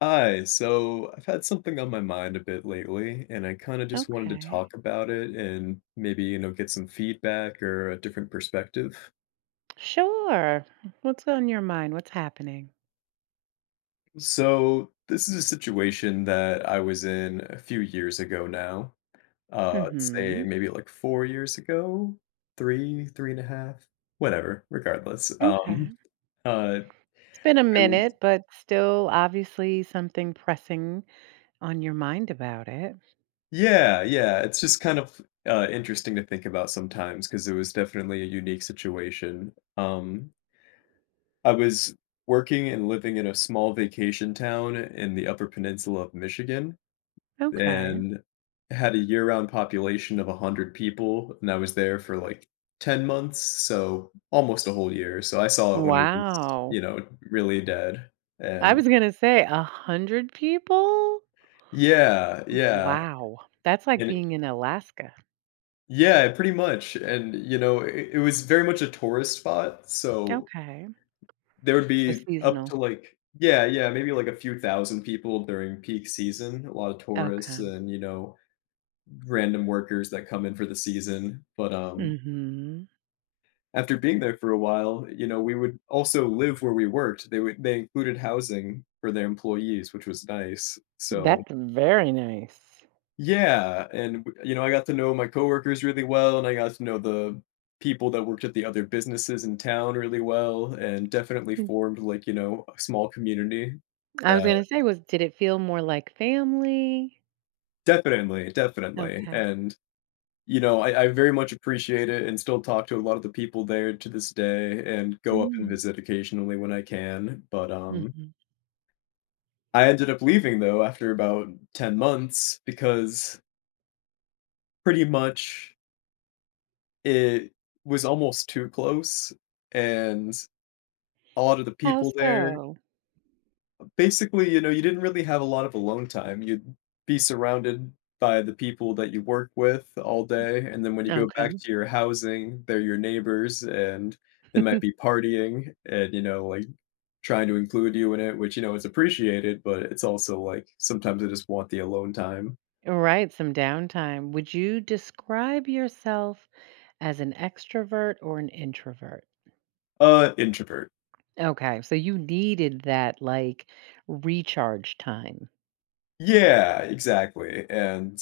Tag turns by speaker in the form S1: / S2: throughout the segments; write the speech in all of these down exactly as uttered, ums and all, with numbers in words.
S1: Hi, so I've had something on my mind a bit lately, and I kind of just wanted to
S2: Okay.
S1: talk about it and maybe, you know, get some feedback or a different perspective.
S2: Sure. What's on your mind? What's happening?
S1: So, this is a situation that I was in a few years ago now. Uh, I'd say
S2: Mhm.
S1: maybe like four years ago, three, three and a half, whatever, regardless. Um,
S2: Okay.
S1: uh,
S2: It's been a
S1: I would,
S2: minute, but still obviously something pressing on your mind about it.
S1: yeah, yeah, it's just kind of uh, interesting to think about sometimes because it was definitely a unique situation. Um, I was working and living in a small vacation town in the Upper Peninsula of Michigan
S2: Okay.
S1: and had a year-round population of one hundred people, and I was there for, like, ten months, so almost a whole year, so I saw it when it was,
S2: Wow.
S1: you know, really dead,
S2: I
S1: and
S2: was going to say a 100 people?
S1: yeah, yeah,
S2: Wow. That's like
S1: and
S2: being in Alaska.
S1: yeah, pretty much, and, you know, it it was very much a tourist spot, so
S2: Okay.
S1: there would
S2: So
S1: be up
S2: seasonal.
S1: to, like, yeah, yeah, maybe, like, a few thousand people during peak season, a lot of tourists
S2: Okay.
S1: and, you know, random workers that come in for the season, but, um,
S2: Mhm.
S1: after being there for a while, you know, we would also live where we worked, they would they included housing for their employees, which was nice, so
S2: That's very nice.
S1: yeah, and, w you know, I got to know my coworkers really well, and I got to know the people that worked at the other businesses in town really well, and definitely
S2: Mm.
S1: formed, like, you know, a small community
S2: I was going
S1: that
S2: to say, was, did it feel more like family?
S1: definitely, definitely,
S2: Okay.
S1: and, you know, I I very much appreciate it and still talk to a lot of the people there to this day and go up and
S2: Mm.
S1: visit occasionally when I can, but, um,
S2: Mhm.
S1: I ended up leaving, though, after about ten months because pretty much it was almost too close, and a lot of the
S2: How
S1: people there
S2: so?
S1: basically, you know, you didn't really have a lot of alone time. You'd be surrounded by the people that you work with all day, and then when you go back
S2: Okay.
S1: to your housing, they're your neighbors, and they might be partying and, you know, like trying to include you in it, which, you know, is appreciated, but it's also like sometimes I just want the alone time.
S2: All right, some downtime. Would you describe yourself as an extrovert or an introvert?
S1: Uh, introvert.
S2: Okay, so you needed that, like, recharge time.
S1: Yeah, exactly. And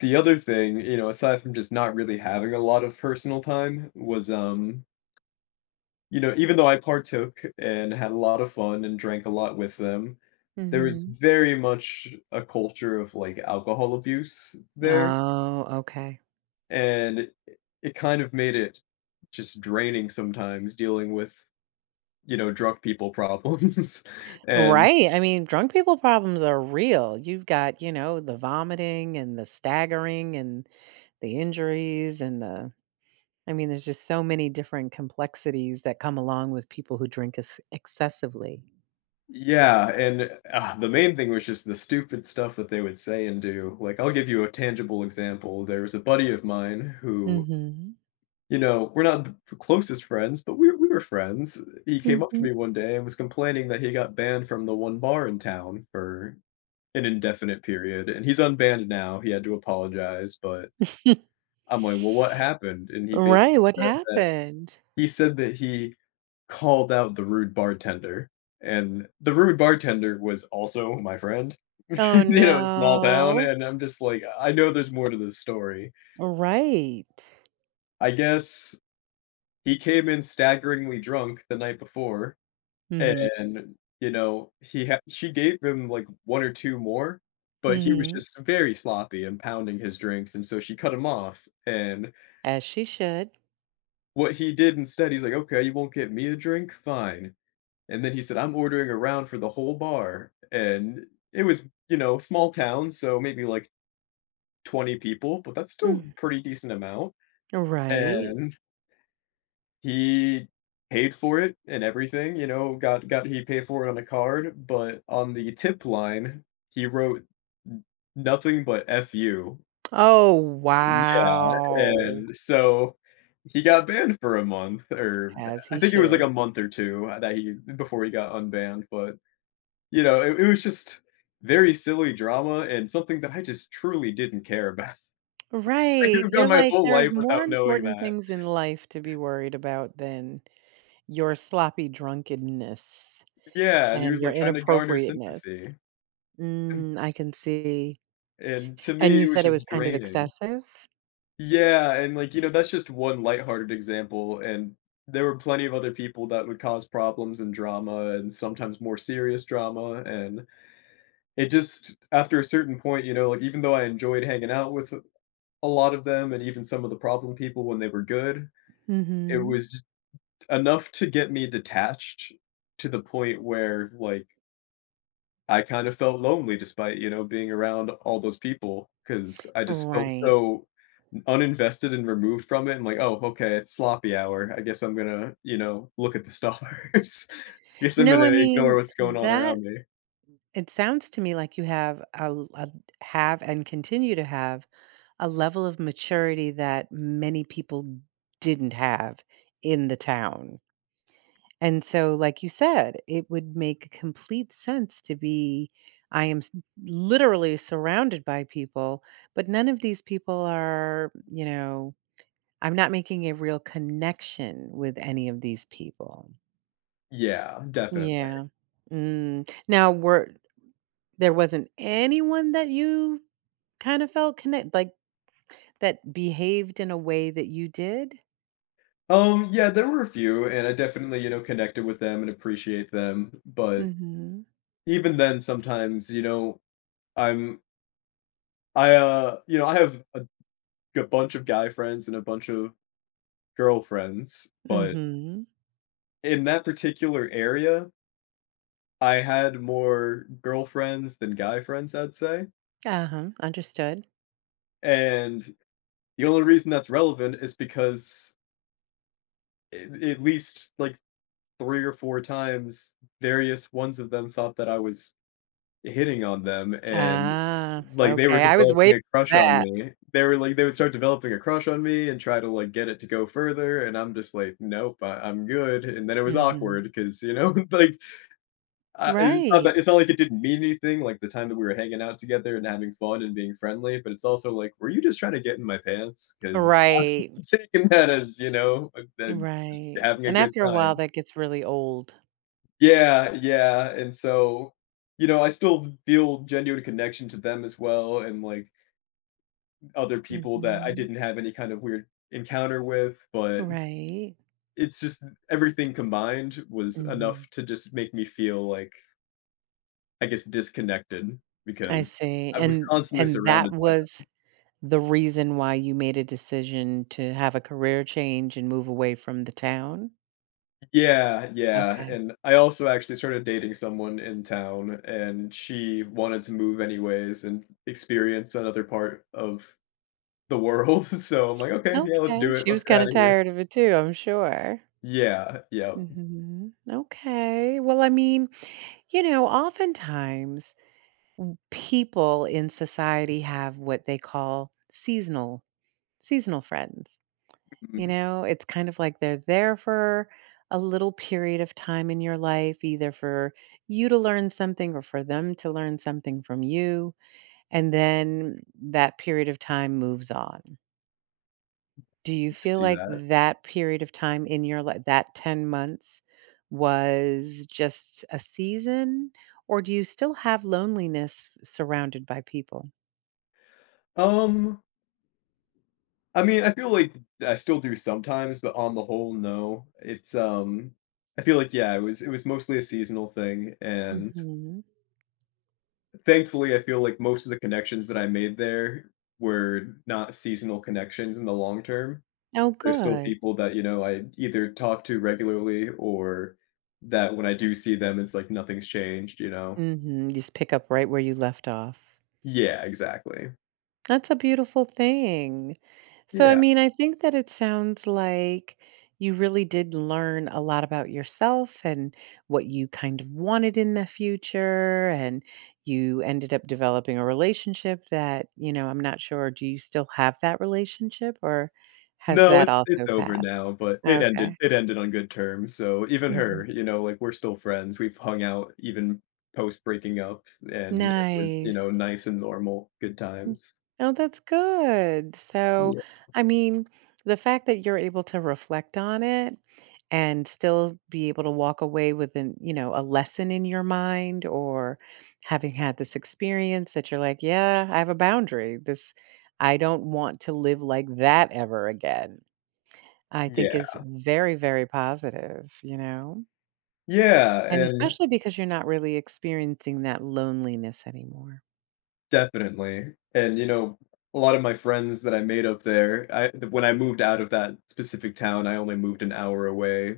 S1: the other thing, you know, aside from just not really having a lot of personal time, was um you know, even though I partook and had a lot of fun and drank a lot with them, there was
S2: Mhm.
S1: very much a culture of, like, alcohol abuse there,
S2: Oh, okay.
S1: and it it kind of made it just draining sometimes dealing with, you know, drunk people problems, and
S2: Right. I mean, drunk people problems are real. You've got, you know, the vomiting and the staggering and the injuries and the, I mean, there's just so many different complexities that come along with people who drink ex- excessively.
S1: yeah, and, ah, the main thing was just the stupid stuff that they would say and do, like, I'll give you a tangible example, there was a buddy of mine who,
S2: Mhm.
S1: you know, we're not the closest friends, but we we were friends. He came up to
S2: Mhm.
S1: me one day and was complaining that he got banned from the one bar in town for an indefinite period, and he's unbanned now, he had to apologize, but I'm like, "Well, what happened?" And he basically
S2: Right, what
S1: said that
S2: happened?
S1: he said that he called out the rude bartender, and the rude bartender was also my friend
S2: Oh,
S1: because, you know, it's a small town,
S2: no.
S1: and I'm just like, "I know there's more to this story."
S2: Right.
S1: I guess he came in staggeringly drunk the night before.
S2: Mhm.
S1: And, you know, he ha she gave him, like, one or two more, but he was
S2: Mhm.
S1: just very sloppy and pounding his drinks, and so she cut him off, and
S2: As she should.
S1: what he did instead, he's like, "Okay, you won't get me a drink? Fine." And then he said, "I'm ordering a round for the whole bar," and it was, you know, small town, so maybe, like, twenty people, but that's still
S2: Mm.
S1: a pretty decent amount,
S2: Right.
S1: and he paid for it and everything, you know, got got he paid for it on a card, but on the tip line, he wrote n nothing but "F you."
S2: Oh,
S1: Yeah,
S2: wow.
S1: and so he got banned for a month or,
S2: As
S1: I
S2: he
S1: think it was like a
S2: should.
S1: month or two, uh, that he before he got unbanned, but, you know, it it was just very silly drama and something that I just truly didn't care about. I could
S2: Right,
S1: have
S2: you're
S1: gone my
S2: like,
S1: whole
S2: "There's
S1: life
S2: more
S1: without knowing
S2: important
S1: that.
S2: things in life to be worried about than your sloppy drunkenness
S1: Yeah, and he
S2: and
S1: was,
S2: your
S1: like, trying to garner
S2: inappropriateness."
S1: sympathy.
S2: Mm, I can see.
S1: And to
S2: And
S1: me,
S2: you
S1: it was
S2: said it was
S1: just
S2: kind of
S1: draining.
S2: excessive?
S1: Yeah, and, like, you know, that's just one lighthearted example, and there were plenty of other people that would cause problems and drama and sometimes more serious drama, and it just after a certain point, you know, like, even though I enjoyed hanging out with a lot of them and even some of the problem people when they were good, it
S2: Mhm.
S1: was enough to get me detached to the point where, like, I kind of felt lonely despite, you know, being around all those people because I just felt
S2: Right.
S1: so uninvested and removed from it. I'm like, oh, okay, it's sloppy hour. I guess I'm gonna, you know, look at the stars. I guess I'm
S2: No, I
S1: gonna ignore
S2: mean,
S1: what's going on
S2: that,
S1: around me.
S2: it sounds to me like you have a, l- a- have and continue to have a level of maturity that many people didn't have in the town. And so, like you said, it would make complete sense to be, I am s- literally surrounded by people, but none of these people are, you know, I'm not making a real connection with any of these people.
S1: Yeah, definitely.
S2: Yeah. Mm. Now, were, there wasn't anyone that you kind of felt connect, like, that behaved in a way that you did?
S1: Um, yeah, there were a few, and I definitely, you know, connected with them and appreciate them. But
S2: Mhm.
S1: even then, sometimes, you know, I'm, I, uh, you know, I have a, a bunch of guy friends and a bunch of girlfriends, but
S2: Mhm.
S1: in that particular area, I had more girlfriends than guy friends, I'd say.
S2: Uh-huh. Understood.
S1: And the only reason that's relevant is because a at least, like, three or four times, various ones of them thought that I was hitting on them, and,
S2: Ah,
S1: like, they were
S2: okay. I was waiting
S1: developing a crush
S2: for
S1: on
S2: that.
S1: me. They were like They would start developing a crush on me and try to, like, get it to go further, and I'm just like, "Nope, I I'm good," and then it was
S2: Mhm.
S1: awkward because you know, like, uh, it's not
S2: Right.
S1: that it's not like it didn't mean anything, like, the time that we were hanging out together and having fun and being friendly, but it's also like, "Were you just trying to get in my pants? Because
S2: Right.
S1: taking that as, you know, uh, then just
S2: Right.
S1: having a
S2: And
S1: good
S2: after a while,
S1: time."
S2: that gets really old.
S1: Yeah, yeah, and so, you know, I still feel genuine connection to them as well and, like, other people that I
S2: Mhm.
S1: didn't have any kind of weird encounter with, but
S2: Right.
S1: it's just everything combined was enough
S2: Mhm.
S1: to just make me feel, like, I guess, disconnected
S2: I
S1: because
S2: see.
S1: I was
S2: And
S1: constantly
S2: and that
S1: surrounded by,
S2: was the reason why you made a decision to have a career change and move away from the town?
S1: yeah, yeah,
S2: Okay.
S1: and I also actually started dating someone in town, and she wanted to move anyways and experience another part of the world, so I'm like, "Okay, yeah, let's
S2: Okay,
S1: do it,
S2: she
S1: let's
S2: was
S1: get out
S2: kinda
S1: of here."
S2: tired of it too, I'm sure.
S1: Yeah, yeah,
S2: Mhm. Okay. Well, I mean, you know, oftentimes people in society have what they call seasonal seasonal friends, you
S1: mhm,
S2: know? It's kind of like they're there for a little period of time in your life, either for you to learn something or for them to learn something from you, and then that period of time moves on. Do you
S1: I could
S2: feel
S1: see
S2: like
S1: that.
S2: that period of time in your life, that ten months, was just a season? Or do you still have loneliness surrounded by people?
S1: Um, I mean, I feel like I still do sometimes, but on the whole, no. It's, um I feel like, yeah, it was it was mostly a seasonal thing, and
S2: Mhm.
S1: thankfully, I feel like most of the connections that I made there were not seasonal connections in the long term.
S2: Oh,
S1: There's still
S2: good.
S1: people that, you know, I either talk to regularly or that when I do see them, it's like nothing's changed, you know?
S2: Mhm. You just pick up right where you left off.
S1: Yeah, exactly.
S2: That's a beautiful thing. So, I
S1: Yeah.
S2: mean, I think that it sounds like you really did learn a lot about yourself and what you kind of wanted in the future. And you ended up developing a relationship that, you know, I'm not sure. Do you still have that relationship, or has
S1: No,
S2: that
S1: it's
S2: also
S1: it's over
S2: passed?
S1: now, but it
S2: Okay.
S1: ended it ended on good terms. So even
S2: Mhm.
S1: her, you know, like we're still friends. We've hung out even post breaking up and it was, you
S2: Nice.
S1: know, nice and normal, good
S2: Mm.
S1: times.
S2: Oh, that's good. So,
S1: Yeah.
S2: I mean, the fact that you're able to reflect on it and still be able to walk away with, an, you know, a lesson in your mind, or having had this experience that you're like, yeah, I have a boundary. This, I don't want to live like that ever again. I think is
S1: Yeah.
S2: very, very positive, you know?
S1: Yeah.
S2: And
S1: And
S2: especially because you're not really experiencing that loneliness anymore.
S1: definitely, and, you know, a lot of my friends that I made up there, I when I moved out of that specific town, I only moved an hour away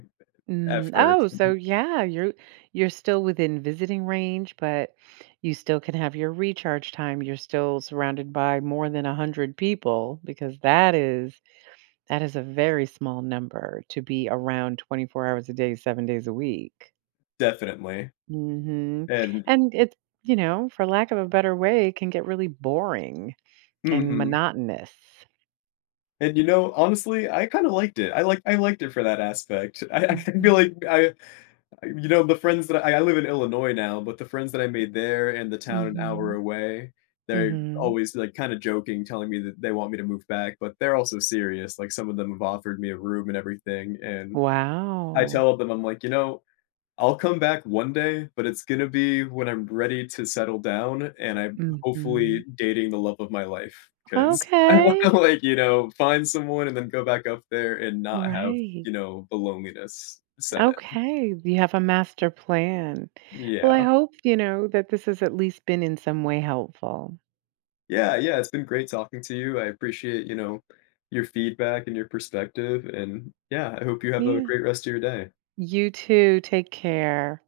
S1: at
S2: Mm,
S1: first.
S2: oh, so
S1: Mhm,
S2: yeah, you're, you're still within visiting range, but you still can have your recharge time. You're still surrounded by more than a hundred people, because that is, that is a very small number to be around twenty-four hours a day, seven days a week.
S1: definitely,
S2: Hmm.
S1: and
S2: And it's, you know, for lack of a better way, can get really boring and
S1: mhm,
S2: monotonous.
S1: and, you know, honestly, I kinda liked it. I like I liked it for that aspect. I I feel
S2: Mm-hmm.
S1: like I I- you know, the friends that I I live in Illinois now, but the friends that I made there and the town an hour
S2: Mm-hmm.
S1: away, they're
S2: Mm-hmm.
S1: always, like, kinda joking, telling me that they want me to move back, but they're also serious, like, some of them have offered me a room and everything, and I
S2: Wow.
S1: tell them, I'm like, you know, I'll come back one day, but it's gonna be when I'm ready to settle down and I'm
S2: Mm-hmm.
S1: hopefully dating the love of my life because I wanna,
S2: Okay.
S1: like, you know, find someone and then go back up there and not have,
S2: Right.
S1: you know, the loneliness set it.
S2: Okay. You have a master plan. Well, I
S1: Yeah.
S2: hope, you know, that this has at least been in some way helpful.
S1: Yeah, yeah, it's been great talking to you. I appreciate, you know, your feedback and your perspective, and yeah, I hope you have a
S2: Yeah.
S1: great rest of your day.
S2: You too. Take care.